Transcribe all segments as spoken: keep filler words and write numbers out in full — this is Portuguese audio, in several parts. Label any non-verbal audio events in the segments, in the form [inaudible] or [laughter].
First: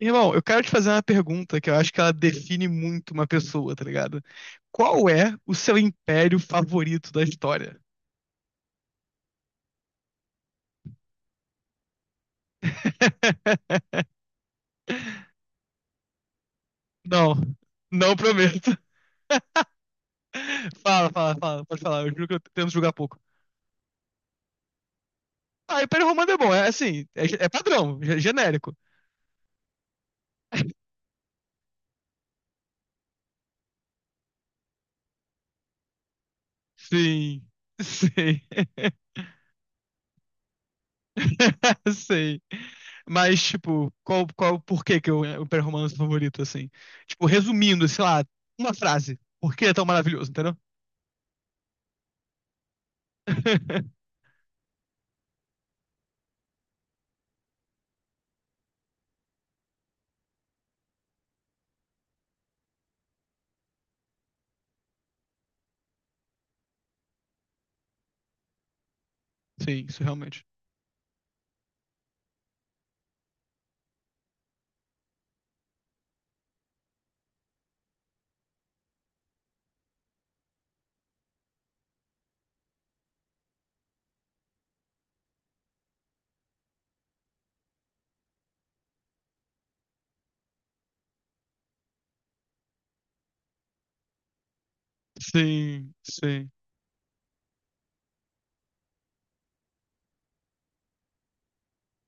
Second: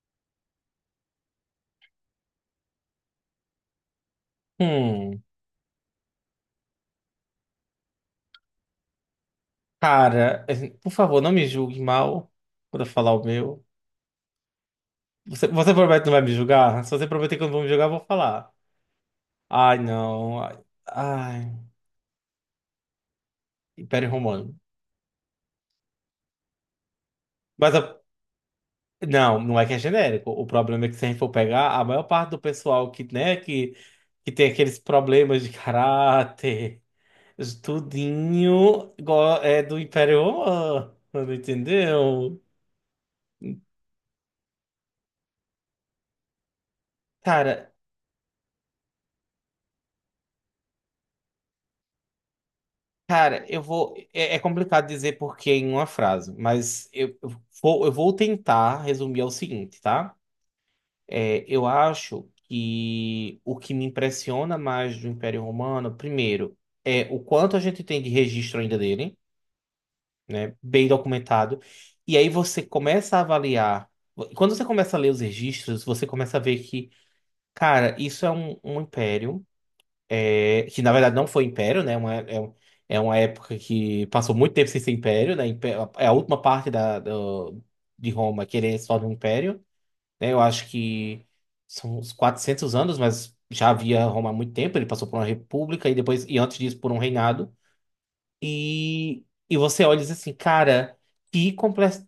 Irmão, eu quero te fazer uma pergunta que eu acho que ela define muito uma pessoa, tá ligado? Qual Hum, é o seu império favorito da história? Cara, assim, por favor, não me julgue mal por eu falar o meu. [laughs] Você, você promete que não vai me julgar? Se você prometer Não, que eu não vai me julgar, eu vou não falar. prometo. Ai, não. Ai, Fala, fala, ai, fala, pode falar, eu juro que eu tento julgar pouco. Império Romano. Ah, Império Romano é bom, é assim, é, ge- é Mas padrão, a- ge- genérico. não, não é que é genérico. O problema é que se a gente for pegar, a maior parte do pessoal que, né, que, que tem aqueles problemas de caráter, Sim, [laughs] sim. tudinho, go- é do Império Romano, [laughs] Sei. entendeu? Mas, tipo, qual, qual, por que que eu, é, o Império Romano é seu favorito, assim? Tipo, Cara. resumindo, sei lá, uma frase. Por que é tão maravilhoso, entendeu? Cara, eu vou. [laughs] É, é complicado dizer porquê em uma frase, mas eu eu vou, eu vou tentar resumir ao seguinte, tá? É, eu acho que o que me impressiona mais do Império Romano, primeiro, é o quanto a gente tem de registro ainda dele, Sim, isso realmente. né? Bem documentado. E aí você começa a avaliar. Quando você começa a ler os registros, você começa a ver que, cara, isso é um um império, é, que na verdade não foi império, né? Uma, é, um- é uma época que passou muito tempo sem ser império, né? Impé- É a última parte da, do- de Roma querer se tornar um império, né? Eu acho que são uns quatrocentos anos, mas já havia Roma há muito tempo. Ele passou por uma república Sim, e depois, e sim, antes disso, por um reinado. E, e você olha e diz assim, cara, que complexo,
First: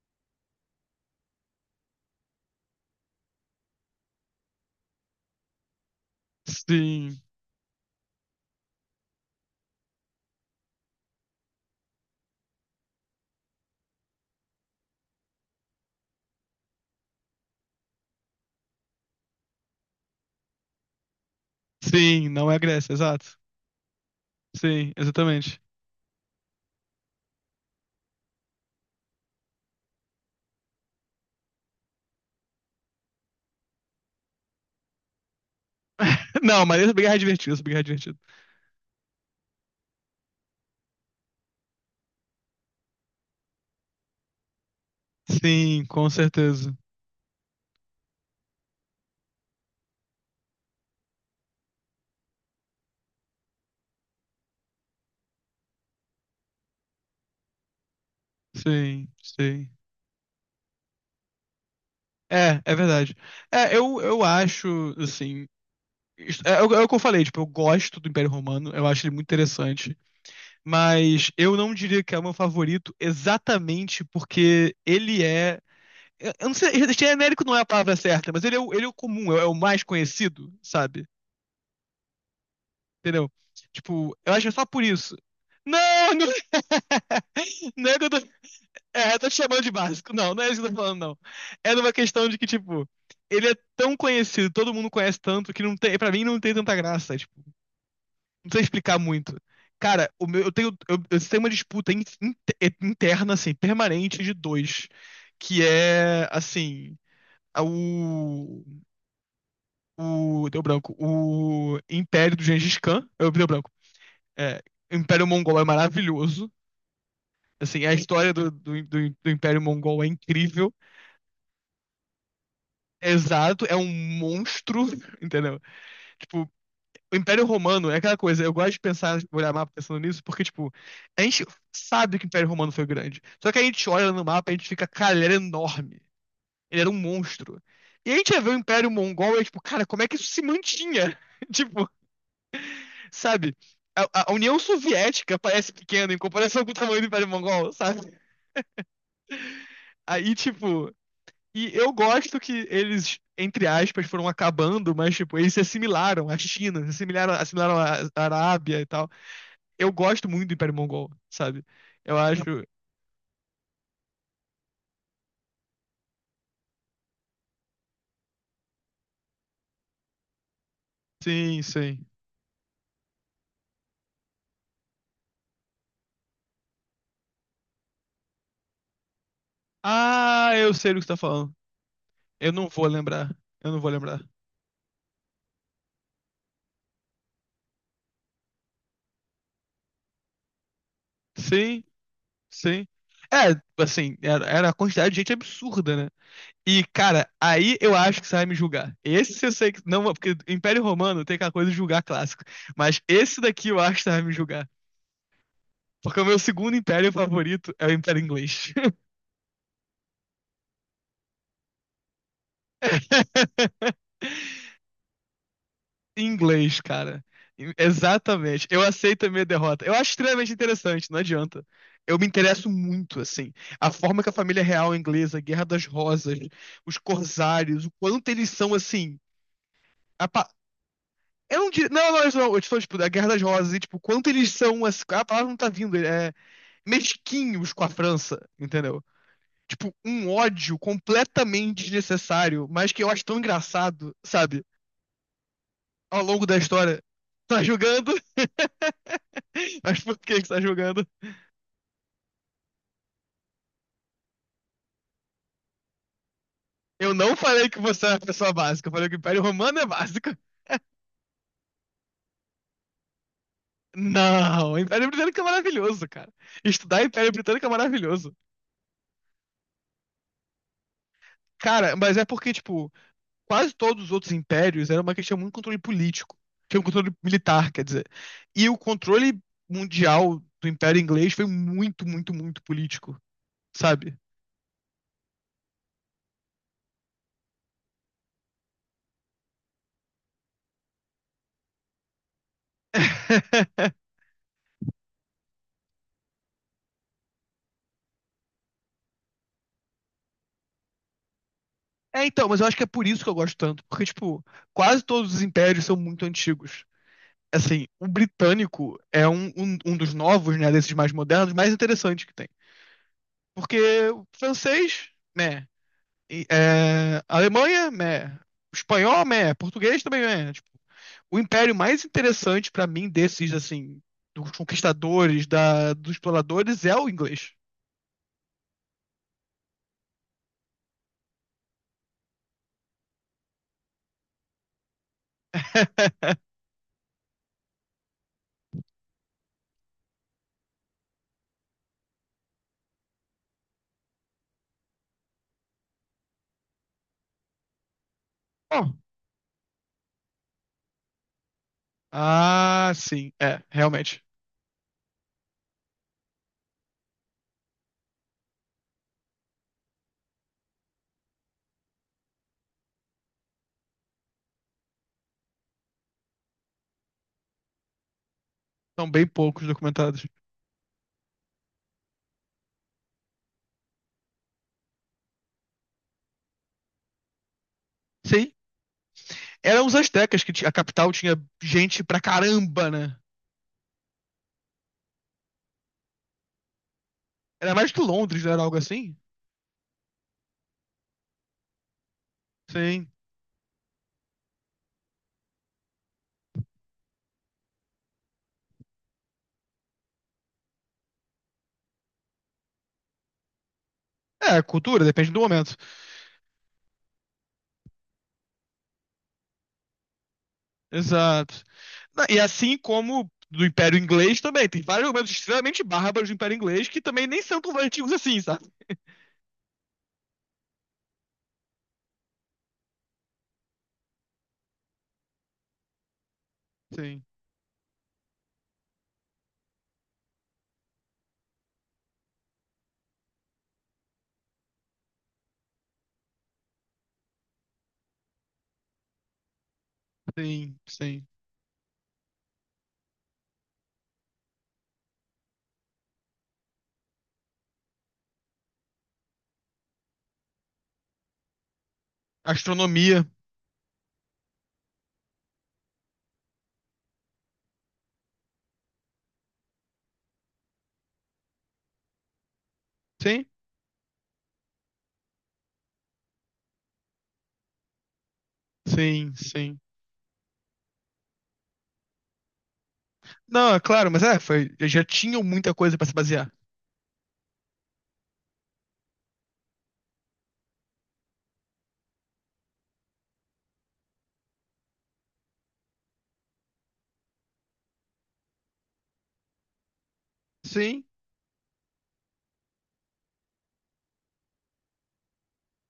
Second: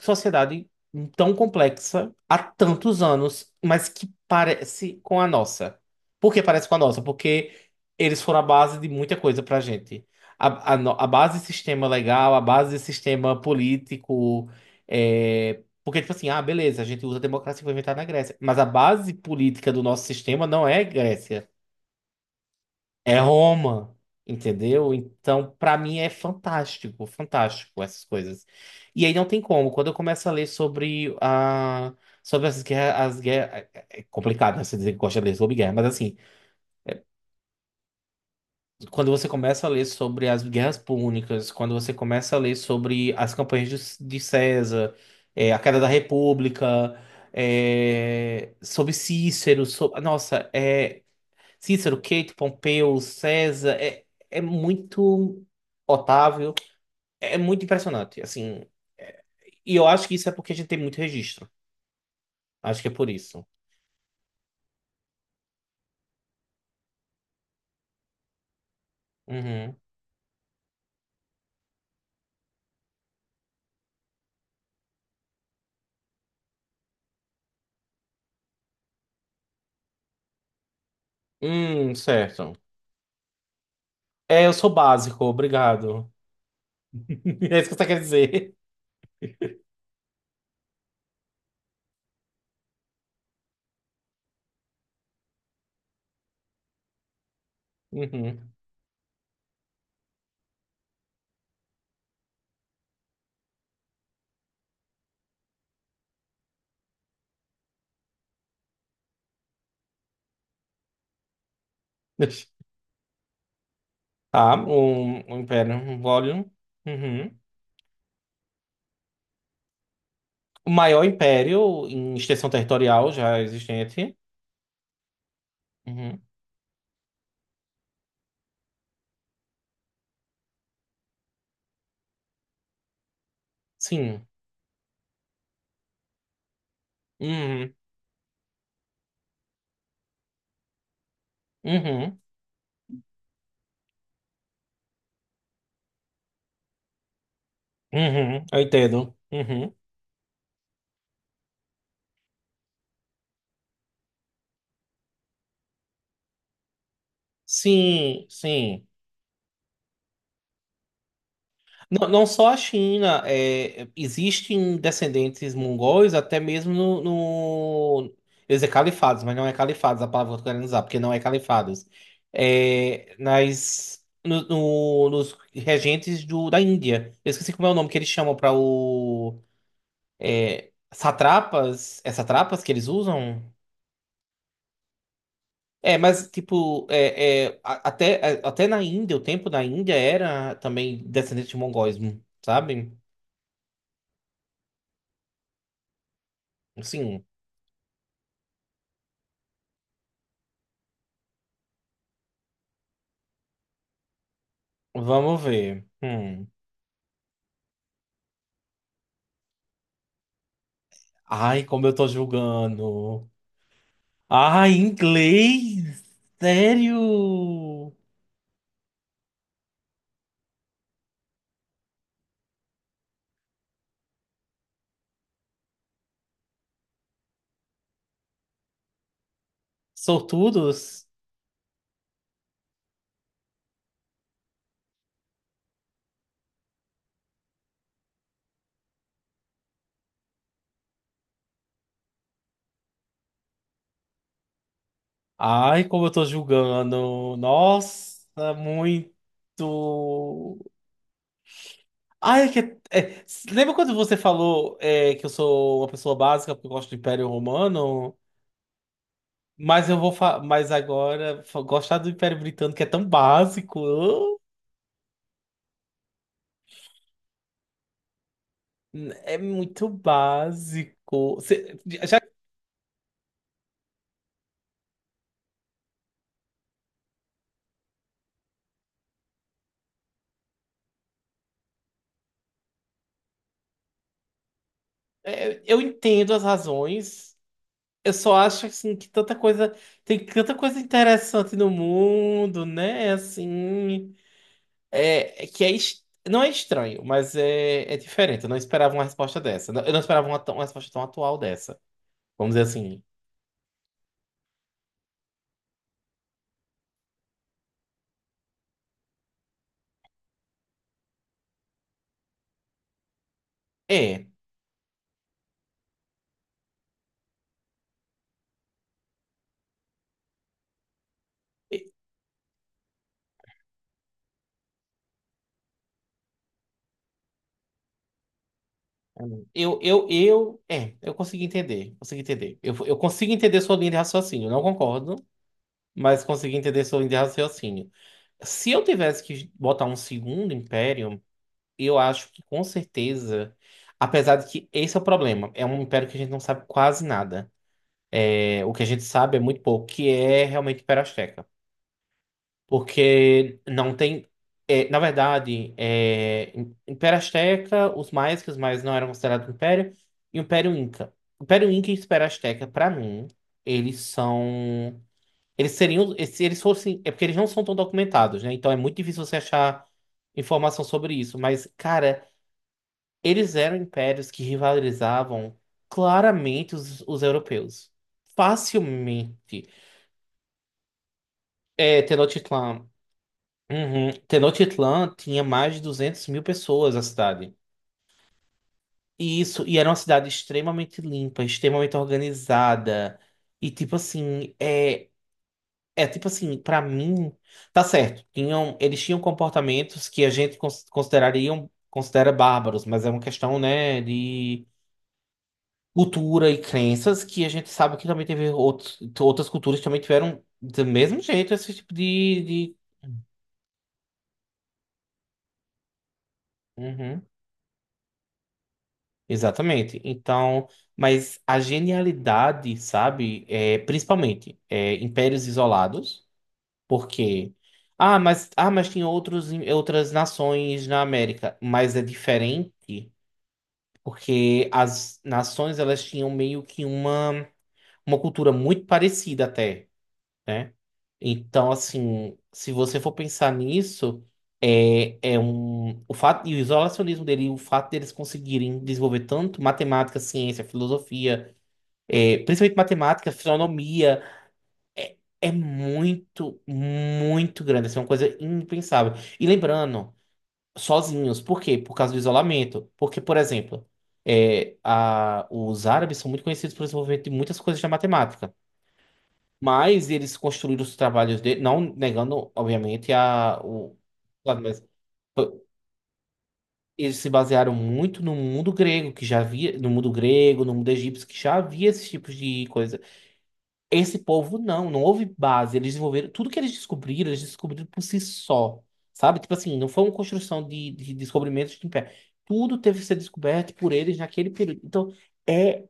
sociedade tão complexa há tantos anos, mas que parece com a nossa. Por que parece com a nossa? sim, Porque eles foram a base de muita coisa pra gente. A, a, no- A base de sistema legal, a base de sistema político. É, porque, tipo assim, ah, beleza, a gente usa a democracia que foi inventada na Grécia. Mas a base política do nosso sistema não é Grécia. sim, não é a Grécia, É exato. Roma, Sim, entendeu? Então, exatamente. pra mim é fantástico, fantástico essas coisas. E aí não tem como. Quando eu começo a ler sobre a, sobre as guerras, as guerras, é é, é complicado, né, você dizer que gosta de ler sobre guerra, mas assim, [laughs] Não, mas essa guerra é divertida, essa guerra é divertida. quando você começa a ler sobre as guerras púnicas, quando você começa a ler sobre as campanhas de, de César, é, a queda Sim, da com República, certeza. é, sobre Cícero, so- nossa, é, Cícero, Queito, Pompeu, César, é, é muito. Otávio, é, é muito impressionante, assim. Sim, sim. E eu acho que isso é porque a gente tem muito registro. É, é Acho que é por verdade. isso. É, eu, eu acho, assim. isso- É, é o é o que eu falei, tipo, eu gosto do Império Romano, eu acho ele muito Uhum. interessante. Mas eu não diria que é o meu favorito exatamente porque ele é. Eu eu não sei, genérico não é a palavra certa, mas ele é o, ele é o comum, é o mais conhecido, sabe? Hum, certo. Entendeu? Tipo, eu acho É, que é eu só sou por isso. básico, Não, obrigado. não, [laughs] É isso [laughs] que você não é quer que eu tô, dizer. é, eu tô te chamando de básico. Não, não é isso que eu tô falando, não. É numa questão de que, tipo, ele é tão conhecido, todo mundo conhece tanto, que não tem, pra mim não tem tanta graça. Tipo, não Uhum. sei explicar muito. Cara, o meu, eu tenho, eu, eu tenho uma disputa in- in- é, interna, assim, permanente de dois, que é, assim, a- o, o, deu branco, o Império do Gengis Khan, eu, deu branco, Tá, é, o o, Império o Mongol é Império um Volume. maravilhoso, Uhum. assim, a história do, do, do, do Império Mongol é O incrível, maior império em extensão territorial já exato, é um existente. monstro, [laughs] entendeu? Uhum. Tipo, o Império Romano é aquela coisa, eu gosto de pensar, olhar mapa pensando nisso, porque, tipo, a gente sabe que o Império Romano foi grande. Só que a gente olha no Sim. mapa e a gente fica, cara, ele era enorme. Ele era um monstro. Uhum. E a gente vê o Império Mongol e, é, tipo, cara, como é que isso se mantinha? [laughs] Tipo, Uhum. sabe? A, a União Soviética parece pequena em comparação com o tamanho do Império Mongol, sabe? Uhum. Eu entendo. Uhum. Aí, tipo, e eu gosto que eles, entre aspas, foram acabando, mas, tipo, eles se assimilaram à China, se assimilaram, assimilaram à Sim, Arábia e sim. tal. Eu gosto muito do Império Mongol, sabe? Não, Eu não acho. só a China, é, existem descendentes mongóis até mesmo no, no- eu ia dizer califados, mas não é califados a palavra que eu tô querendo usar, porque não é Sim, califados. sim. É, nas, no- no- nos regentes do, da Índia. Eu esqueci como é o nome que eles chamam para o. Ah, É, eu sei do que você tá falando. satrapas? É Eu satrapas não que vou eles lembrar. usam? Eu não vou lembrar. É, mas tipo, é, é, a- até, a- até na Índia, o tempo da Índia era também descendente de Sim, mongóis, sim. sabe? É, assim, era, era a quantidade de gente absurda, né? E, Sim, cara, aí eu acho que você vai me julgar. Esse eu sei que. Não, porque Império Romano tem aquela coisa de julgar clássico. Mas esse daqui eu acho que você vai me julgar. vamos ver. Porque o meu Hum. segundo império favorito é o Império Inglês. Ai, como eu tô julgando. [laughs] Ai, inglês! Em Inglês, cara. Em- Sério? Exatamente. Eu aceito a minha derrota. Eu acho extremamente interessante, não adianta. Eu me interesso muito, assim. A forma que a família real inglesa, Guerra das Rosas, os corsários, o quanto eles são, assim. a pa- Sortudos? Eu não diria. Não, não, isso não. Eu estou, tipo, da Guerra das Rosas, e, tipo, o quanto eles são, assim. A palavra não tá vindo. É mesquinhos com a França, entendeu? Tipo, um ódio completamente desnecessário, mas que eu acho tão engraçado, sabe? Ai, como eu Ao tô longo da história, julgando. tá julgando, Nossa, muito. [laughs] mas por que que tá julgando? Ai, é que, é, lembra quando você falou, é, que eu sou uma pessoa básica porque eu gosto do Eu Império não falei que você é Romano? uma pessoa básica, eu falei que o Império Romano é Mas eu vou. básico. fa- Mas agora, fa- gostar do Império Britânico é tão básico. Não, o Império Britânico é maravilhoso, cara. Estudar Império Britânico é maravilhoso. É muito básico. Cê- Cara, mas já, é porque, tipo, quase todos os outros impérios era uma questão muito de controle político, que é um controle militar, quer dizer. E o controle mundial do Império Inglês foi muito, muito, muito político, sabe? é, eu entendo as razões. Eu só acho assim que tanta coisa, tem tanta coisa interessante no mundo, né? É, [laughs] assim, é, é que é es- não é estranho, mas é, é diferente. Eu não esperava uma resposta dessa. Eu não esperava uma, tão- uma resposta tão atual dessa. É, então, Vamos mas eu dizer acho que é assim. por isso que eu gosto tanto, porque, tipo, quase todos os impérios são muito antigos. Assim, o britânico é um, um, um dos novos, né, desses mais modernos, mais interessante que tem. Porque o É. francês, né, e, é, Alemanha, né, espanhol, né, português também, né. Tipo, o império mais interessante pra mim desses, assim, dos conquistadores, da, dos exploradores, é o inglês. Eu, eu, eu, é, eu consegui entender, consegui entender. Eu, eu consigo entender sua linha de raciocínio. Eu não concordo, mas [laughs] consegui entender sua linha de raciocínio. Se eu tivesse que botar um segundo império, eu acho que com certeza, apesar de que esse é o problema, é um império que a gente não sabe quase nada. É, o que a Bom, gente sabe é muito pouco, que é realmente o Império Azteca. ah, sim, Porque é, não realmente. tem, é, na verdade, é, Império Azteca, os maias, que os maias não eram considerados império, e o Império Inca. O Império Inca e o Império Azteca, pra mim, eles são. Eles seriam, se eles fossem, é porque eles não são tão documentados, né? Então é muito São bem difícil você poucos achar documentados. informação sobre isso. Mas, cara, eles eram impérios que rivalizavam claramente os, os europeus. Sim, Facilmente. eram os astecas que ti- a capital tinha É, gente pra Tenochtitlan. caramba, né? Uhum. Tenochtitlan tinha mais de duzentas mil pessoas a cidade. Era mais que Londres, não era algo assim? E isso, e era uma cidade extremamente limpa, extremamente Sim. organizada. E tipo assim, é, é, tipo assim, pra mim, tá certo. Tinham, eles tinham comportamentos que a gente cons- considerariam, considera bárbaros, mas é uma questão, né, É, de cultura, depende do momento. cultura e crenças que a gente sabe que também teve outros, outras culturas que também tiveram do mesmo jeito Exato. esse tipo Na- E de, assim de... como do Império Inglês também, tem vários momentos extremamente bárbaros do Império Inglês que Uhum, também nem são tão antigos assim, sabe? exatamente. Então, mas a genialidade, sabe, é, principalmente, é, impérios isolados, Sim, porque ah, mas, ah, mas tinha outros, em- outras nações na América. Mas é diferente, porque as nações elas tinham meio que uma, uma cultura muito parecida até, né? sim, sim. Então, assim, se você for pensar nisso, é, é um, o fato, e o isolacionismo dele, e o fato deles conseguirem desenvolver tanto matemática, ciência, filosofia, é, principalmente Astronomia. matemática, astronomia. É, é muito, muito grande. Assim, é uma coisa impensável. E lembrando, sozinhos. Por quê? Por causa do isolamento. Porque, por Sim, exemplo, é, a- os árabes são muito conhecidos pelo desenvolvimento de muitas coisas da matemática. sim, sim. Mas eles construíram os trabalhos dele, não negando, obviamente, a, Não, é o, claro, mas é, claro, foi, mas já tinham foi- muita coisa pra se basear. eles se basearam muito no mundo grego, que já havia, no mundo grego, no mundo egípcio, que já havia esses tipos de coisa. Esse povo não, não houve base. Eles desenvolveram tudo que eles descobriram, eles descobriram por si só, sabe? Tipo assim, não foi uma construção de, Sim, de descobrimentos de pé. Tudo teve que ser descoberto por eles naquele período. Então, é,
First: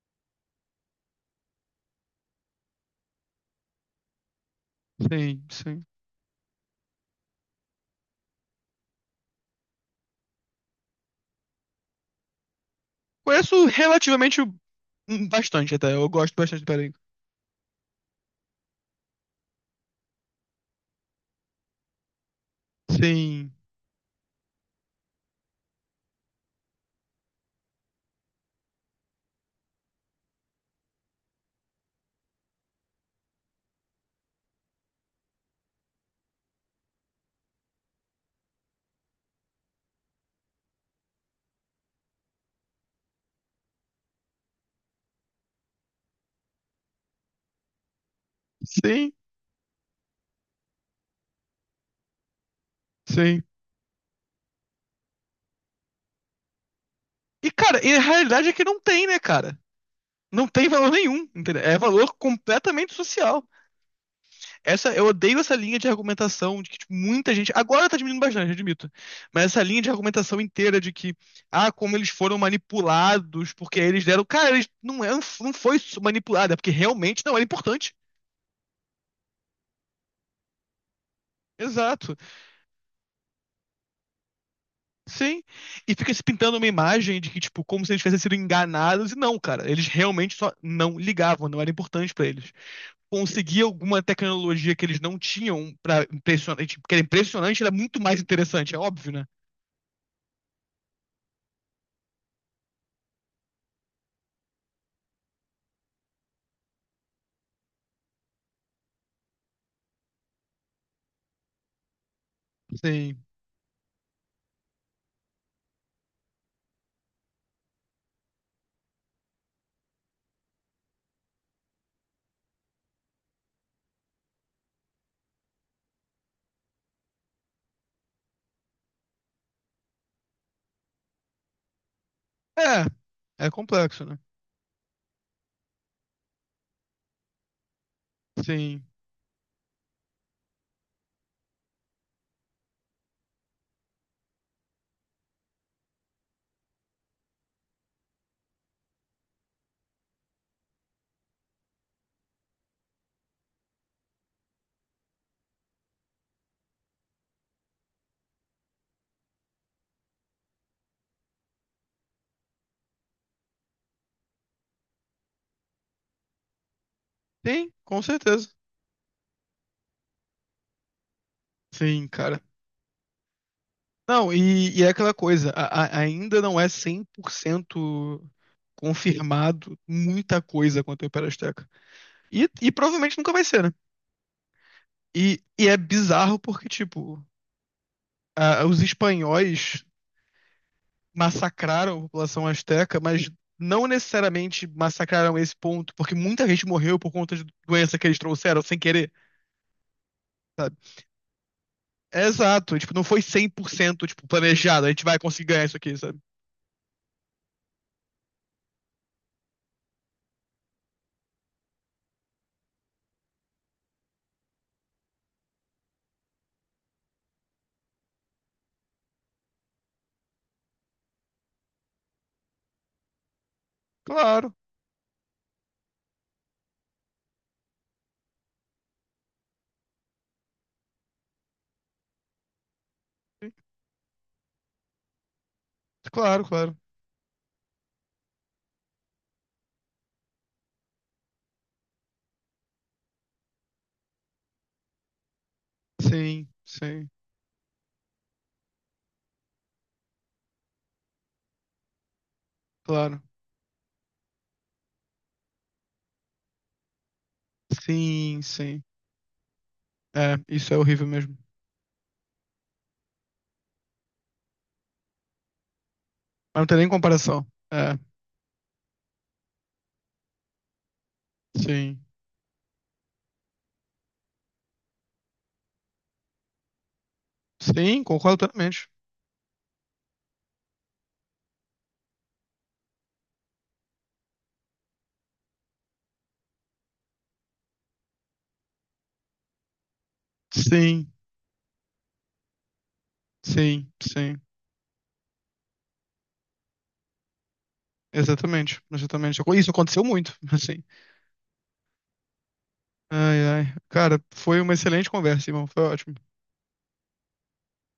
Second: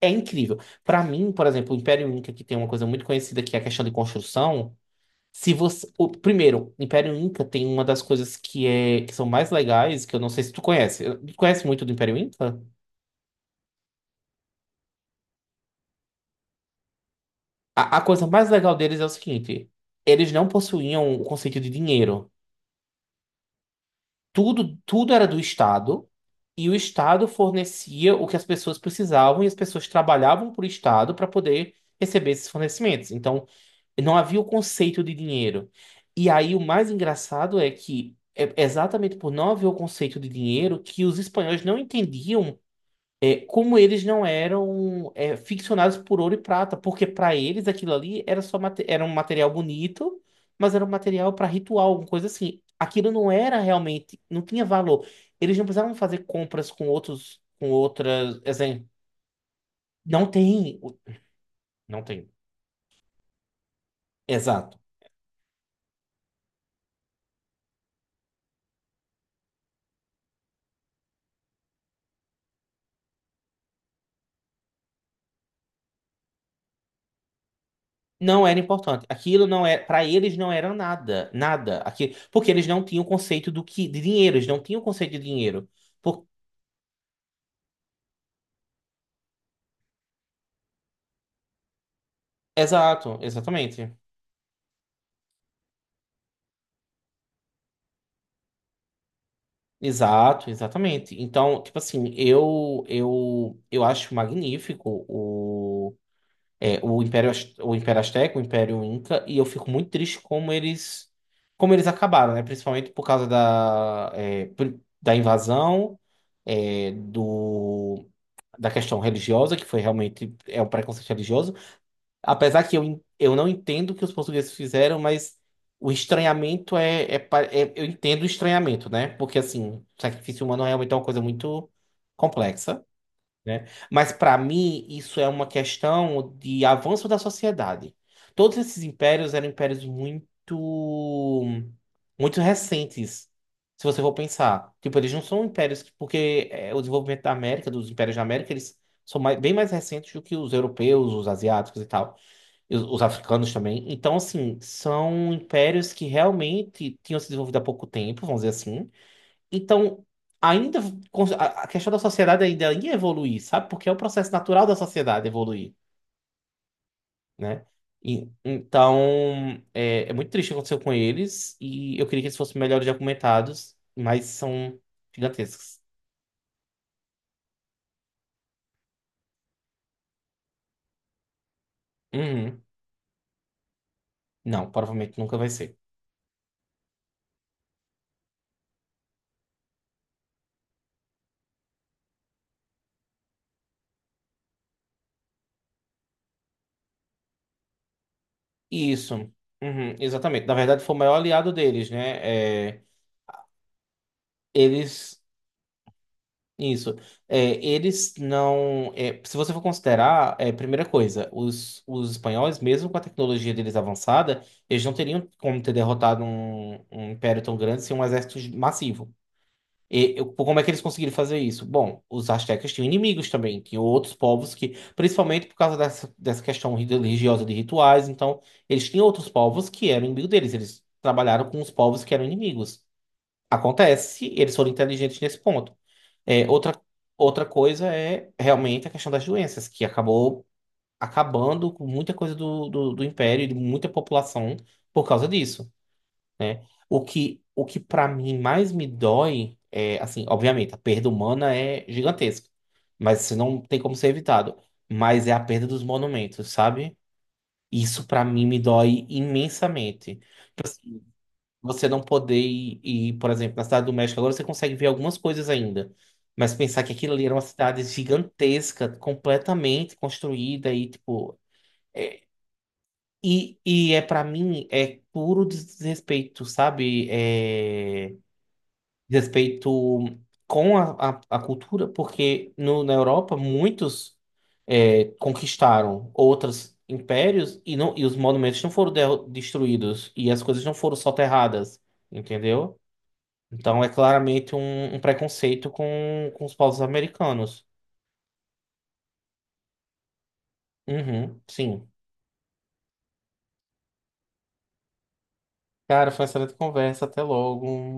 é incrível. Para mim, por exemplo, o Império Inca, que tem uma coisa muito conhecida que é a questão de construção. sim, Se sim. você, o, primeiro, o Império Inca tem uma das coisas que é que são mais legais, que eu não sei se tu conhece. Tu conhece muito do Império Inca? Conheço relativamente hum, bastante até, eu gosto bastante do Império. A, a coisa mais legal deles é o seguinte: eles não possuíam o conceito de dinheiro. Sim, tudo, tudo era do Estado e o Estado fornecia o que as pessoas precisavam e as pessoas trabalhavam para o Estado para poder receber esses fornecimentos. Então, não havia o conceito de dinheiro. E aí, o mais engraçado é que é exatamente por não haver o conceito de dinheiro que os espanhóis não entendiam, é, como eles não eram, é, ficcionados por ouro e prata, porque para eles aquilo ali era só mate- era um sim, material bonito, mas era um material para ritual, uma coisa assim. Aquilo não sim. era realmente, não tinha valor. Eles não precisavam fazer compras com outros, E, com cara, e a outras, realidade é que não assim, tem, né, cara? não Não tem tem, valor o- nenhum, entendeu? É não valor tem. completamente social. Exato. Essa, eu odeio essa linha de argumentação de que tipo, muita gente. Agora tá diminuindo bastante, admito. Mas essa linha de argumentação inteira de que, ah, como eles foram manipulados, porque eles deram. Cara, eles não, é, não foi manipulado, é porque realmente não era importante. Não era importante. Aquilo não é, para eles não era nada, nada. Exato. Aqui, porque eles não tinham o conceito do que de dinheiro, eles não tinham o conceito de Sim, dinheiro. e fica se Por- pintando uma imagem de que, tipo, como se eles tivessem sido enganados, e não, cara, eles realmente só não ligavam, não era importante pra eles. exato, Conseguir exatamente. alguma tecnologia que eles não tinham para impressionante, que era impressionante, era muito mais interessante, é óbvio, né? Exato, exatamente. Então, tipo assim, eu eu eu acho magnífico o, é, o ImpérioAz- o Império Azteca, o Império Inca, e eu fico muito triste como eles, como eles acabaram, né? Principalmente por Sim. causa da, é, pri- da invasão, é, do da questão religiosa, que foi realmente é um preconceito religioso. Apesar que eu, en- eu não entendo o que os portugueses fizeram, mas o estranhamento é, é, pa- é- eu entendo o estranhamento, né? Porque, assim, sacrifício humano realmente é uma coisa muito complexa, É, é né? complexo, Mas, né? para mim, isso é uma questão de avanço da sociedade. Todos Sim. esses impérios eram impérios muito, muito recentes, se você for pensar. Tipo, eles não são impérios... que- porque, é, o desenvolvimento da América, dos impérios da América, eles são mais- bem mais recentes do que os europeus, os asiáticos e tal. E os os africanos também. Então, assim, são impérios que realmente tinham se desenvolvido há pouco tempo, vamos dizer assim. Então, ainda cons- a a questão da sociedade ainda ia evoluir, sabe? Porque é o processo natural da sociedade evoluir, né? Sim, com E- certeza. Então, é, é muito triste o que aconteceu com eles e eu Sim, queria que eles cara. fossem melhores documentados, mas Não, e, são e é aquela coisa, gigantescos. a- a- ainda não é cem por cento confirmado muita coisa quanto ao Império Azteca. E, Uhum. e provavelmente nunca vai ser, né? Não, provavelmente nunca E, vai e é ser. bizarro porque, tipo, a- os espanhóis massacraram a população asteca, mas não necessariamente massacraram esse ponto, porque muita gente morreu por conta de doença que eles trouxeram sem querer, Isso. Uhum, exatamente. Na sabe? verdade, foi o maior aliado deles, né? É exato, É, tipo, não foi cem por cento tipo, planejado, a gente vai eles. conseguir ganhar isso aqui, sabe? Isso. É, eles não, é, se você for considerar, é, primeira coisa, os, os espanhóis, mesmo com a tecnologia deles avançada, eles não teriam como ter derrotado um, um império tão grande sem um exército massivo. E, eu- como é que eles conseguiram fazer isso? Bom, os astecas tinham inimigos também, tinham outros povos Claro, que, principalmente por causa dessa, dessa questão religiosa de rituais, então, eles tinham outros povos que eram inimigos deles, eles trabalharam com os povos que eram inimigos. sim, Acontece, eles foram inteligentes nesse ponto. claro, É, claro. outra, outra coisa é realmente a questão das doenças, que acabou acabando com muita coisa do, do, do império e de muita população por causa disso. Sim, O sim, que, o que para mim mais me dói é, assim, obviamente, a perda humana é gigantesca, mas claro. isso não tem como ser evitado. Mas é a perda dos monumentos, sabe? Isso para Sim, mim me sim. dói imensamente. É, isso é horrível mesmo. Você não poder ir, ir, por exemplo, na cidade do México, agora você consegue ver algumas coisas ainda. Mas Mas não tem pensar nem que aquilo ali era uma comparação. cidade É, gigantesca, completamente construída e, tipo. sim. é- e, e é para mim, é puro desrespeito, sabe? Sim, É, concordo plenamente. desrespeito com a, a, a cultura, porque no, na Europa muitos, é, conquistaram outros impérios e, não, e os monumentos não foram derru- destruídos e as coisas não foram Sim, soterradas, entendeu? Então é sim, sim. claramente um, um preconceito com, com os povos americanos. Exatamente, exatamente. Isso aconteceu muito, [laughs] assim. Uhum, sim. Ai, ai. Cara, foi uma excelente conversa, irmão. Foi Cara, ótimo. foi uma excelente conversa. Até logo.